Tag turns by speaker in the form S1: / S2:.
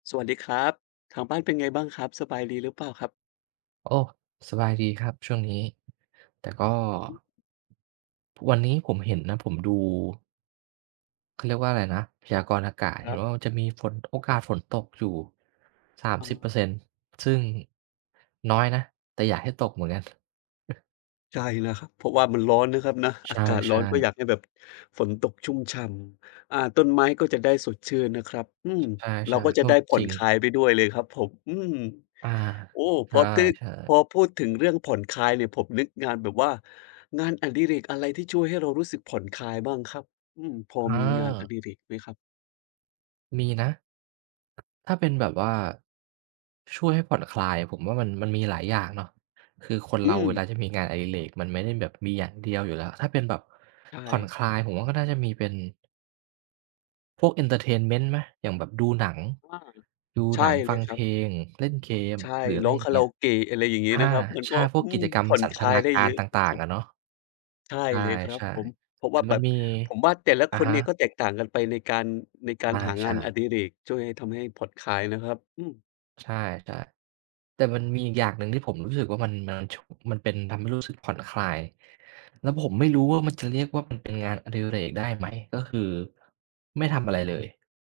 S1: สวัสดีครับ ทางบ้านเป็นไงบ้างครับ สบายดีหรือเปล่าครับ?
S2: โอ้ สบายดีครับช่วงนี้ แต่ก็
S1: อือฮึ
S2: วันนี้ผมเห็นนะ ผมดู เขาเรียกว่าอะไรนะ พยากรณ์อากาศ
S1: ค
S2: เ
S1: ร
S2: ห็
S1: ั
S2: น
S1: บ
S2: ว่ามันจะมีฝน โอกาสฝนตกอยู่ สาม
S1: อ๋
S2: สิบ
S1: อ
S2: เปอร์เซ็นต์ ซึ่งน้อยนะ แต่อยากให้ตกเหมือนกัน
S1: ใช่นะครับ เพราะว่ามันร้อนนะครับนะ
S2: ใช
S1: อา
S2: ่
S1: กาศร้อนก็
S2: ๆ
S1: อยากให้แบบ ฝนตกชุ่มฉ่ำ อา ต้นไม้ก็จะได้สดชื่นนะครับ อืม
S2: ใช่
S1: เราก็
S2: ๆ
S1: จ
S2: เอ
S1: ะ
S2: อ
S1: ได้ผ่
S2: จ
S1: อ
S2: ร
S1: น
S2: ิ
S1: ค
S2: ง
S1: ลายไปด้วยเลยครับผม อืม
S2: อา
S1: โอ้
S2: ใช
S1: พอตื๊อ
S2: ่
S1: พ
S2: ๆ
S1: อพูดถึงเรื่องผ่อนคลายเนี่ย ผมนึกงานแบบว่า งานอดิเรกอะไรที่ช่วยให้เรารู้สึกผ่อนคลายบ้างครับ? อืม พอ
S2: เ
S1: มีงานอ
S2: ออ
S1: ดิเรกไหมครับ?
S2: มีนะ ถ้าเป็นแบบว่าช่วยให้ผ่อนคลาย ผมว่ามัน มันมีหลายอย่างเนาะ คือคน
S1: อื
S2: เราเวล
S1: ม
S2: าที่มีงานอดิเรกมันไม่ได้แบบมีอย่างเดียวอยู่แล้ว ถ้าเป็นแบบ
S1: ใช
S2: ผ่อน
S1: ่
S2: คลายผมว่าก็น่าจะมีเป็น พวก เอนเทอร์เทนเมนต์ ไหม อย่างแบบดูหนัง
S1: อา
S2: ดู
S1: ใช
S2: หนั
S1: ่
S2: ง ฟ
S1: เล
S2: ัง
S1: ยค
S2: เ
S1: ร
S2: พ
S1: ับ
S2: ลง เล่นเกม
S1: ใช่
S2: หรืออะ
S1: ร
S2: ไร
S1: ้อง
S2: อย่
S1: ค
S2: า
S1: า
S2: งเ
S1: ร
S2: งี
S1: า
S2: ้
S1: โ
S2: ย
S1: อเกะ อะไรอย่างงี้
S2: อ
S1: นะ
S2: า
S1: ครับ มัน
S2: ใช
S1: ก็
S2: ่ พว
S1: อื
S2: กกิ
S1: ม
S2: จกรร
S1: ผ
S2: ม
S1: ่อน
S2: สัน
S1: ค
S2: ท
S1: ลา
S2: น
S1: ย
S2: า
S1: ได้
S2: ก
S1: เ
S2: า
S1: ย
S2: ร
S1: อะ
S2: ต
S1: ส
S2: ่าง
S1: ุ
S2: ๆ
S1: ด
S2: อ
S1: ๆ
S2: ะเนาะ
S1: ใช่
S2: ใ
S1: เลยครับ
S2: ช่
S1: ผม เพราะ
S2: ๆ แต
S1: ว่า
S2: ่
S1: แ
S2: ม
S1: บ
S2: ัน
S1: บ
S2: มี
S1: ผมว่าแต่ละ
S2: อ
S1: ค
S2: ะ
S1: น
S2: ฮ
S1: เนี่ยก็
S2: ะ
S1: แตกต่างกันไปในการ ในก
S2: อ
S1: าร
S2: า
S1: หา
S2: ใ
S1: ง
S2: ช
S1: านอ
S2: ่
S1: ดิเรก ช่วยให้ ทำให้ผ่อนคลายนะครับ อืม
S2: ใช่ แต่ แต่มันมีอีกอย่างหนึ่งที่ผมรู้สึกว่ามัน มัน ช มันเป็น ทำให้รู้สึกผ่อนคลาย แล้วผมไม่รู้ว่ามันจะ เรียกว่ามัน เป็นงานอดิเรกได้ไหม ก็คือไม่ทำอะไรเลย